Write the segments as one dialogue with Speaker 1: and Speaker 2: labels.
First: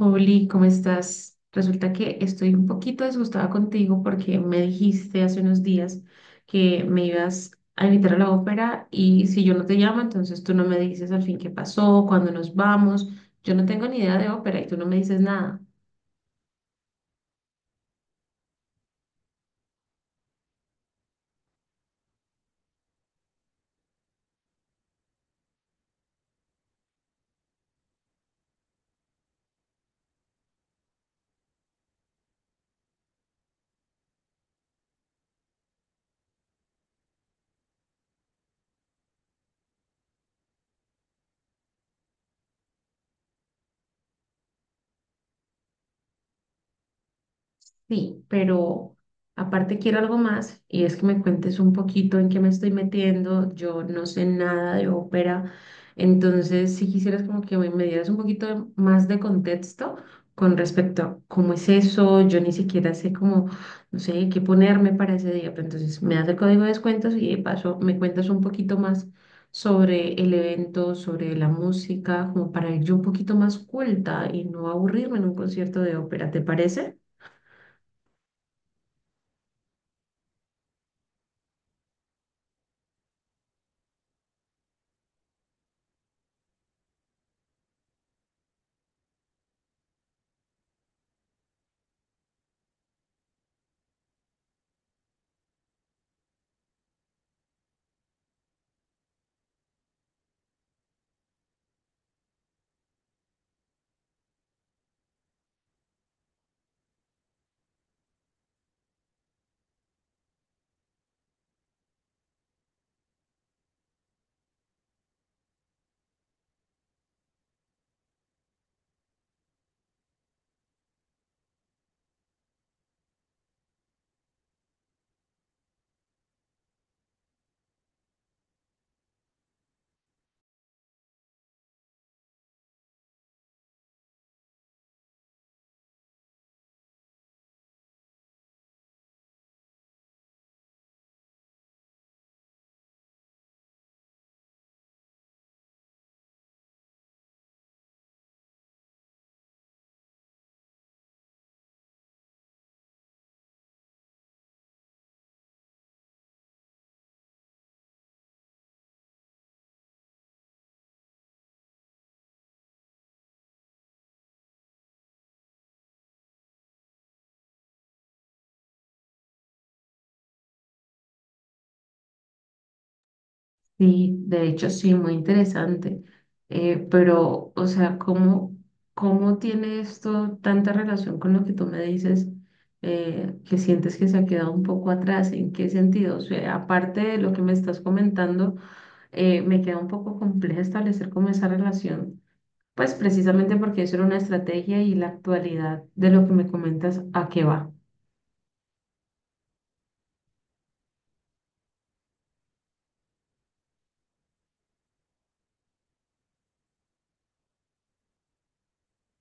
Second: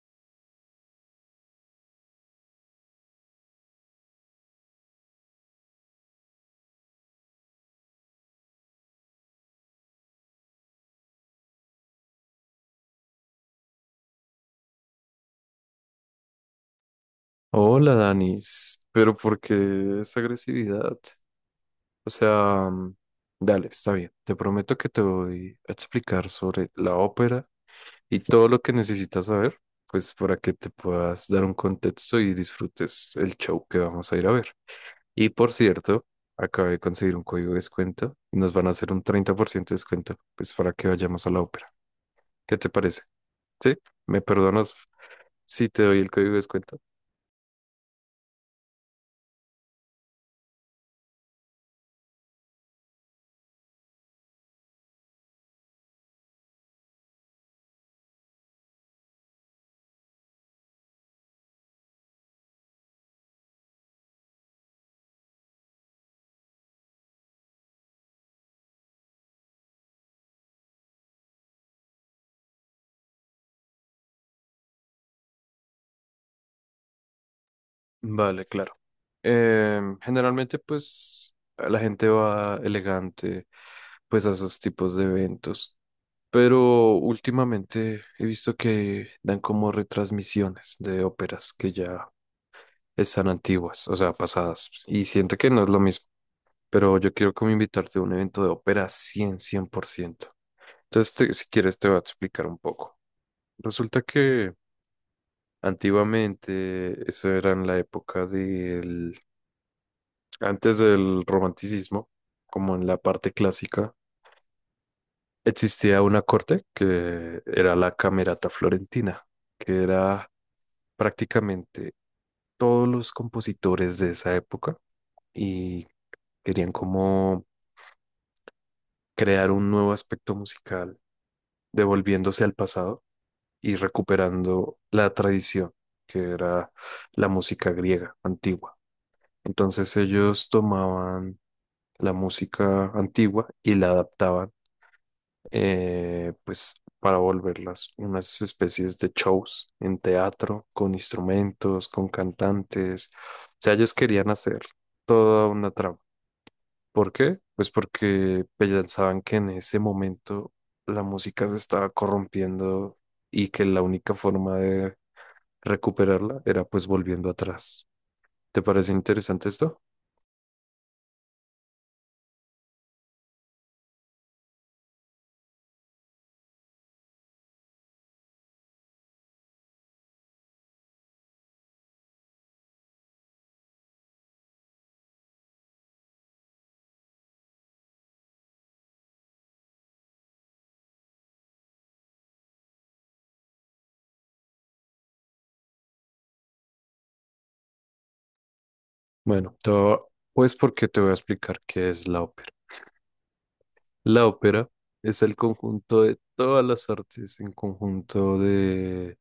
Speaker 1: Oli, ¿cómo estás? Resulta que estoy un poquito disgustada contigo porque me dijiste hace unos días que me ibas a invitar a la ópera y si yo no te llamo, entonces tú no me dices al fin qué pasó, cuándo nos vamos. Yo no tengo ni idea de ópera y tú no me dices nada.
Speaker 2: Hola, Danis, pero ¿por qué esa agresividad? O sea, dale, está bien. Te prometo que te voy a explicar sobre la ópera y todo lo que necesitas saber, pues para que te puedas dar un contexto y disfrutes el show que vamos a ir a ver. Y por cierto, acabé de conseguir un código de descuento y nos van a hacer un 30% de descuento, pues para que vayamos a la ópera. ¿Qué te parece? ¿Sí? ¿Me perdonas si te doy el código de descuento?
Speaker 1: Sí, pero aparte quiero algo más y es que me cuentes un poquito en qué me estoy metiendo. Yo no sé nada de ópera, entonces si quisieras como que me dieras un poquito más de contexto con respecto a cómo es eso, yo ni siquiera sé cómo, no sé, qué ponerme para ese día, pero entonces me das el código de descuentos y de paso me cuentas un poquito más sobre el evento, sobre la música, como para ir yo un poquito más culta y no aburrirme en un concierto de ópera, ¿te parece?
Speaker 2: Vale, claro. Generalmente, pues, la gente va elegante, pues, a esos tipos de eventos. Pero últimamente he visto que dan como retransmisiones de óperas que ya están antiguas, o sea, pasadas. Y siento que no es lo mismo. Pero yo quiero como invitarte a un evento de ópera cien por ciento. Entonces, si quieres, te voy a explicar un poco. Resulta que antiguamente, eso era en la época del antes del romanticismo, como en la parte clásica. Existía una corte que era la Camerata Florentina, que era prácticamente todos los compositores de esa época y querían como crear un nuevo aspecto musical, devolviéndose al pasado y recuperando la tradición, que era la música griega antigua. Entonces ellos tomaban la música antigua y la adaptaban, pues, para volverlas unas especies de shows en teatro, con instrumentos, con cantantes. O sea, ellos querían hacer toda una trama. ¿Por qué? Pues porque pensaban que en ese momento la música se estaba corrompiendo y que la única forma de recuperarla era, pues, volviendo atrás. ¿Te parece interesante esto?
Speaker 1: Sí, de hecho sí, muy interesante. Pero, o sea, ¿cómo tiene esto tanta relación con lo que tú me dices, que sientes que se ha quedado un poco atrás? ¿En qué sentido? O sea, aparte de lo que me estás comentando, me queda un poco compleja establecer como esa relación, pues precisamente porque eso era una estrategia y la actualidad de lo que me comentas, ¿a qué va?
Speaker 2: Bueno, todo, pues porque te voy a explicar qué es la ópera. La ópera es el conjunto de todas las artes, en conjunto de,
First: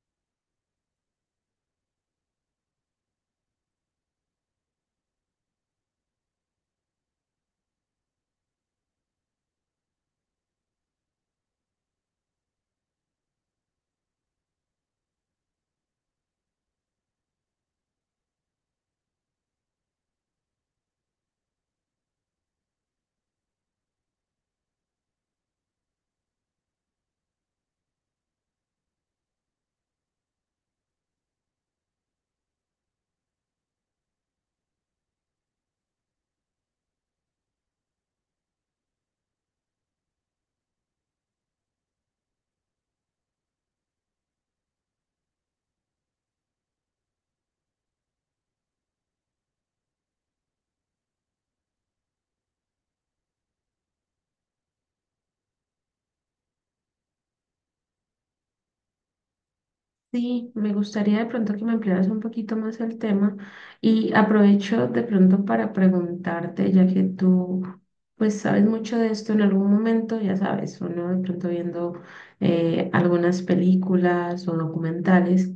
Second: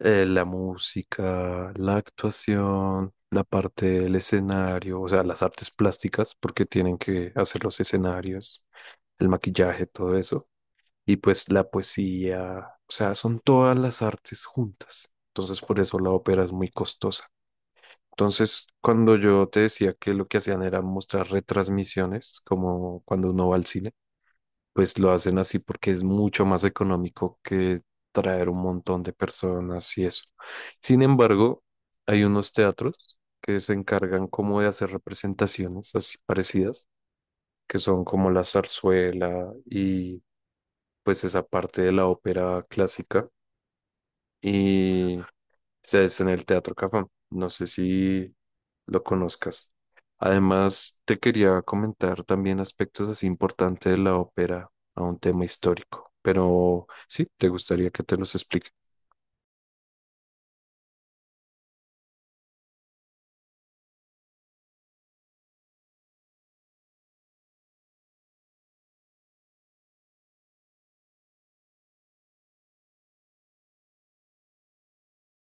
Speaker 2: la música, la actuación, la parte del escenario, o sea, las artes plásticas, porque tienen que hacer los escenarios, el maquillaje, todo eso, y pues la poesía. O sea, son todas las artes juntas. Entonces, por eso la ópera es muy costosa. Entonces, cuando yo te decía que lo que hacían era mostrar retransmisiones, como cuando uno va al cine, pues lo hacen así porque es mucho más económico que traer un montón de personas y eso. Sin embargo, hay unos teatros que se encargan como de hacer representaciones así parecidas, que son como la zarzuela y, pues, esa parte de la ópera clásica, y se hace en el Teatro Cafam. No sé si lo conozcas. Además, te quería comentar también aspectos así importantes de la ópera a un tema histórico, pero sí, te gustaría que te los explique.
Speaker 1: Sí, me gustaría de pronto que me ampliaras un poquito más el tema y aprovecho de pronto para preguntarte, ya que tú pues sabes mucho de esto en algún momento, ya sabes, uno de pronto viendo algunas películas o documentales,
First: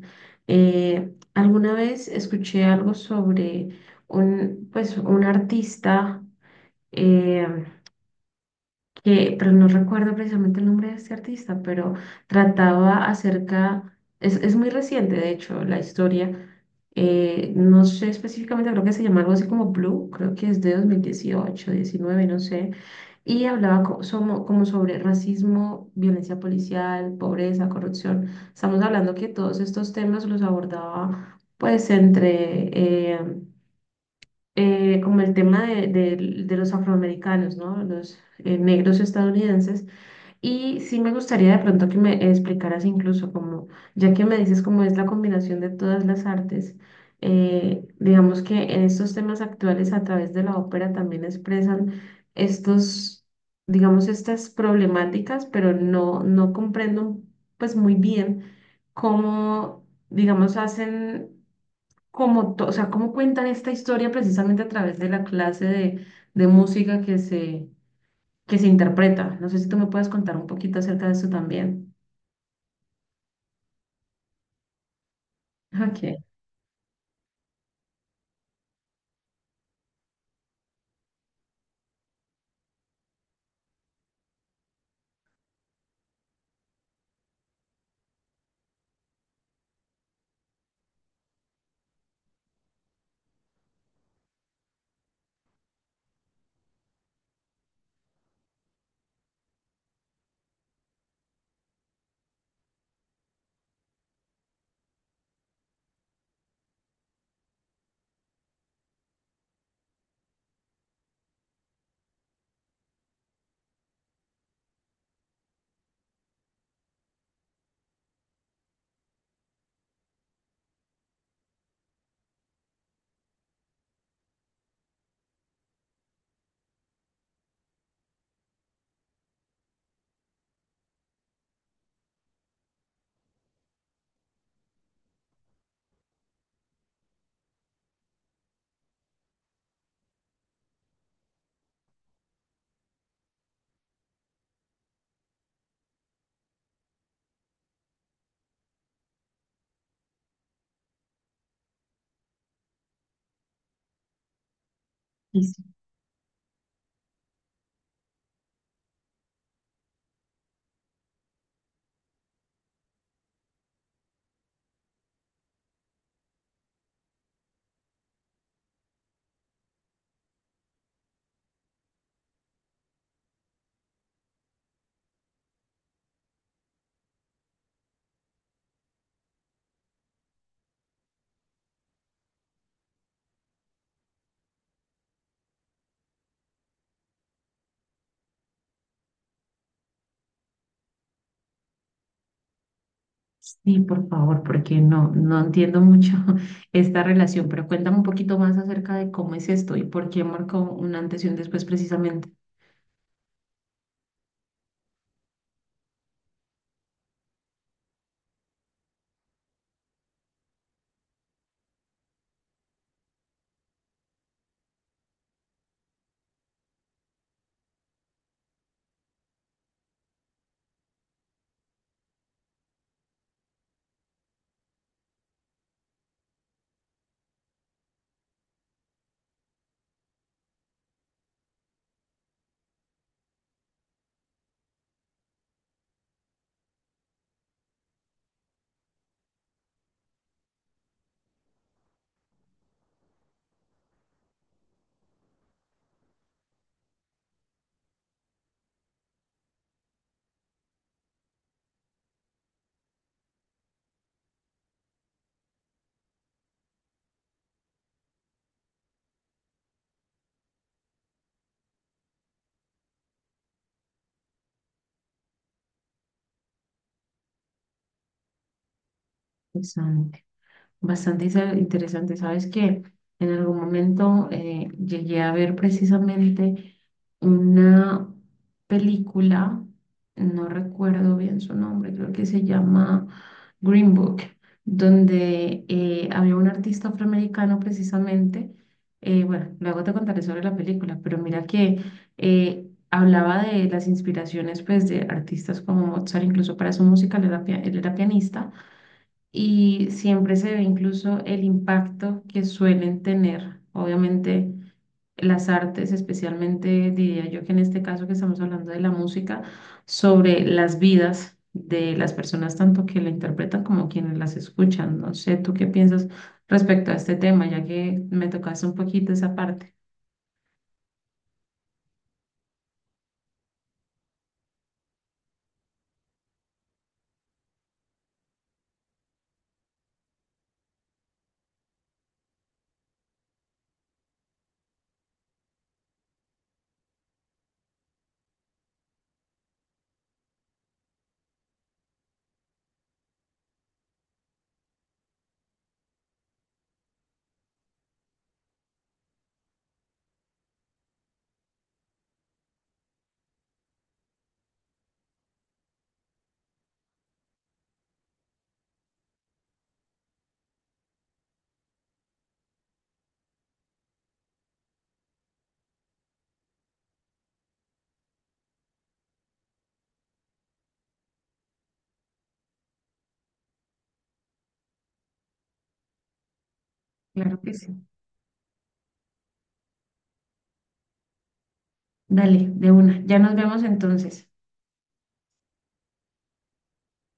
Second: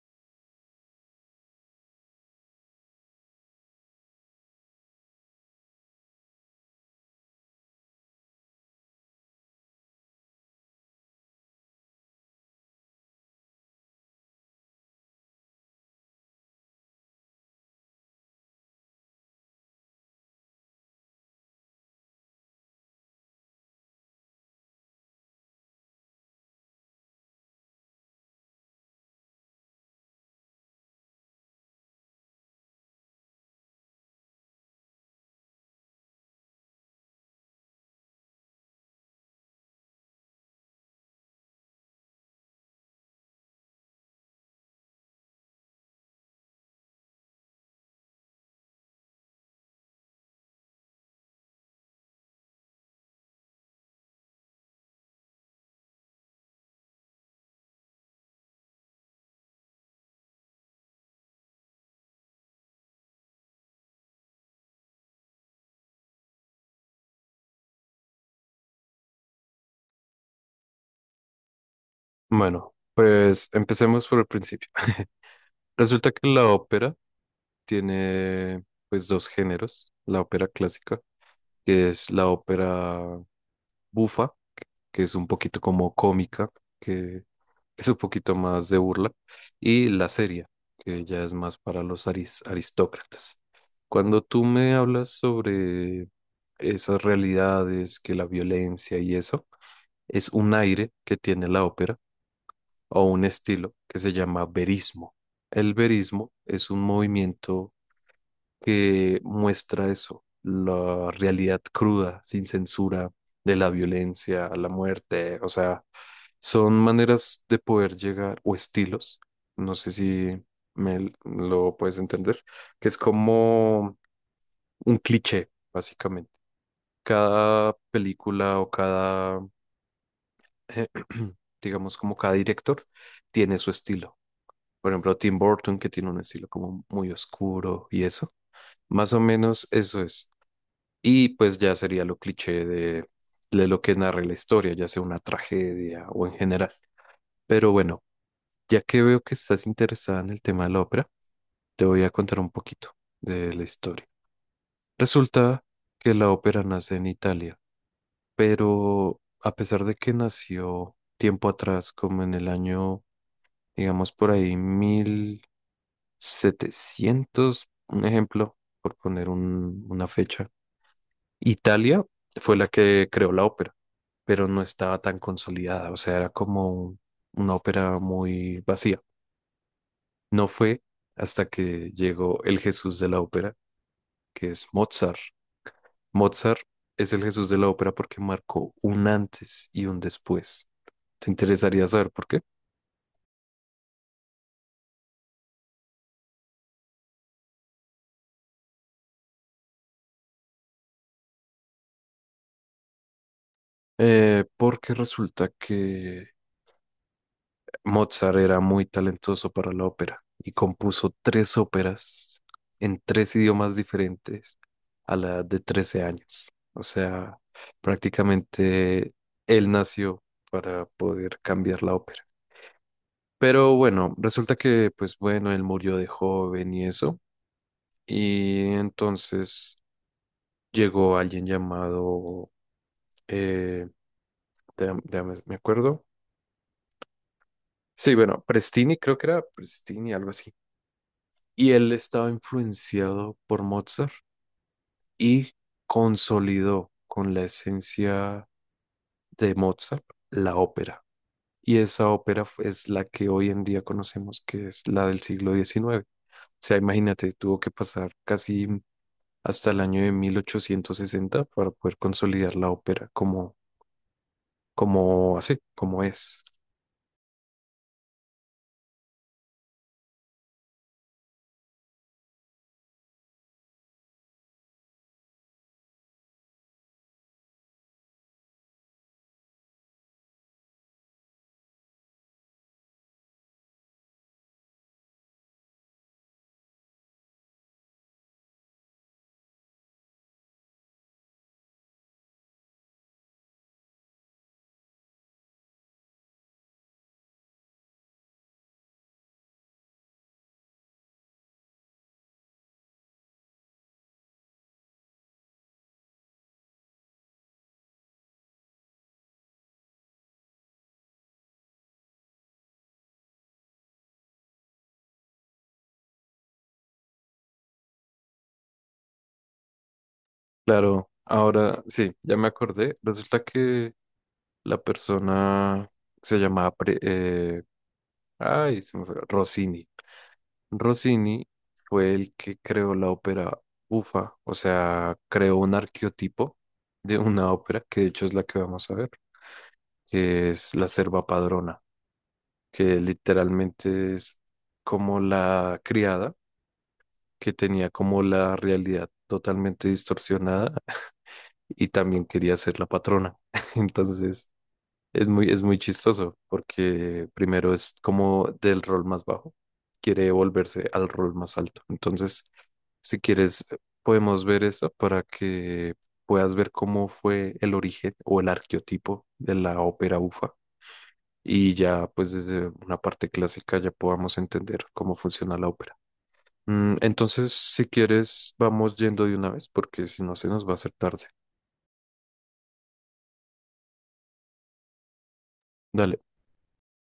Speaker 1: alguna vez escuché algo sobre un pues un artista eh, pero no recuerdo precisamente el nombre de este artista, pero trataba acerca, es muy reciente de hecho la historia, no sé específicamente, creo que se llama algo así como Blue, creo que es de 2018, 19, no sé, y hablaba como, sobre racismo, violencia policial, pobreza, corrupción. Estamos hablando que todos estos temas los abordaba pues eh, como el tema de los afroamericanos, ¿no? Los negros estadounidenses y sí me gustaría de pronto que me explicaras incluso como, ya que me dices cómo es la combinación de todas las artes, digamos que en estos temas actuales a través de la ópera también expresan estos, digamos, estas problemáticas, pero no comprendo pues muy bien cómo, digamos, hacen, como o sea, cómo cuentan esta historia precisamente a través de la clase de música que se interpreta. No sé si tú me puedes contar un poquito acerca de eso también.
Speaker 2: Bueno, pues empecemos por el principio. Resulta
Speaker 1: Ok.
Speaker 2: que la ópera tiene, pues, dos géneros: la ópera clásica, que es la ópera bufa, que es un poquito como cómica, que es un poquito más de burla, y la seria, que ya es más para los aristócratas. Cuando tú me hablas sobre esas realidades, que la violencia y eso, es un aire que tiene la ópera o un estilo que se llama verismo. El verismo es un movimiento que muestra eso, la realidad cruda, sin censura, de la violencia, la muerte. O sea, son maneras de poder llegar, o estilos, no sé si me lo puedes entender, que es como un cliché, básicamente. Cada película o cada, eh, digamos, como cada director tiene su estilo. Por ejemplo, Tim Burton, que tiene un estilo como muy oscuro y eso. Más o menos eso es. Y pues ya sería lo cliché de lo que narra la historia, ya sea una tragedia o en general. Pero bueno, ya que veo que estás interesada en el tema de la ópera, te voy a contar un poquito de la historia.
Speaker 1: Y sí,
Speaker 2: Resulta que la ópera nace en Italia, pero a pesar de que nació tiempo atrás, como en el año, digamos por ahí, 1700, un ejemplo, por poner una fecha. Italia fue la que creó la ópera, pero no estaba tan consolidada, o sea, era como una ópera muy vacía. No fue hasta que llegó el Jesús de la ópera, que es Mozart. Mozart es el Jesús de la ópera porque marcó un antes y un después. ¿Te interesaría saber por qué?
Speaker 1: sí, por favor, porque no entiendo mucho esta relación, pero cuéntame un poquito más acerca de cómo es esto y por qué marcó un antes y un después precisamente.
Speaker 2: Porque resulta que Mozart era muy talentoso para la ópera y compuso tres óperas en tres idiomas diferentes a la edad de 13 años. O sea, prácticamente él nació para poder cambiar la ópera. Pero bueno, resulta que, pues bueno, él murió de joven y eso. Y entonces llegó alguien llamado, eh, me acuerdo. Sí, bueno, Prestini, creo que era Prestini, algo así. Y él estaba influenciado por Mozart y consolidó con la esencia de Mozart la ópera. Y esa ópera es la que hoy en día conocemos, que es la del siglo XIX. O sea, imagínate, tuvo que pasar casi hasta el año de 1860 para poder consolidar la ópera como, como así, como es.
Speaker 1: Exacto. Bastante interesante. Sabes que en algún momento llegué a ver precisamente una película, no recuerdo bien su nombre, creo que se llama Green Book, donde había un artista afroamericano precisamente. Bueno, luego te contaré sobre la película, pero mira que hablaba de las inspiraciones pues, de artistas como Mozart, incluso para su música, él era pianista y siempre se ve incluso el impacto que suelen tener, obviamente, las artes, especialmente diría yo que en este caso que estamos hablando de la música, sobre las vidas de las personas, tanto que la interpretan como quienes las escuchan. No sé, ¿tú qué piensas respecto a este tema, ya que me tocaste un poquito esa parte?
Speaker 2: Claro, ahora sí, ya me acordé. Resulta que la persona se llamaba Ay, se me fue. Rossini. Rossini fue el que creó la ópera bufa, o sea, creó un arqueotipo de una ópera, que de hecho es la que vamos a ver, que es la serva padrona, que literalmente es como la criada, que tenía como la realidad totalmente distorsionada y también quería ser la patrona. Entonces, es muy, es muy chistoso porque primero es como del rol más bajo, quiere volverse al rol más alto. Entonces, si quieres, podemos ver eso para que puedas ver cómo fue el origen o el arqueotipo de la ópera bufa, y ya pues desde una parte clásica ya podamos entender cómo funciona la ópera.
Speaker 1: Claro
Speaker 2: Entonces,
Speaker 1: que sí.
Speaker 2: si quieres, vamos yendo de una vez porque si no se nos va a hacer tarde.
Speaker 1: Dale, de una. Ya nos vemos entonces.
Speaker 2: Dale.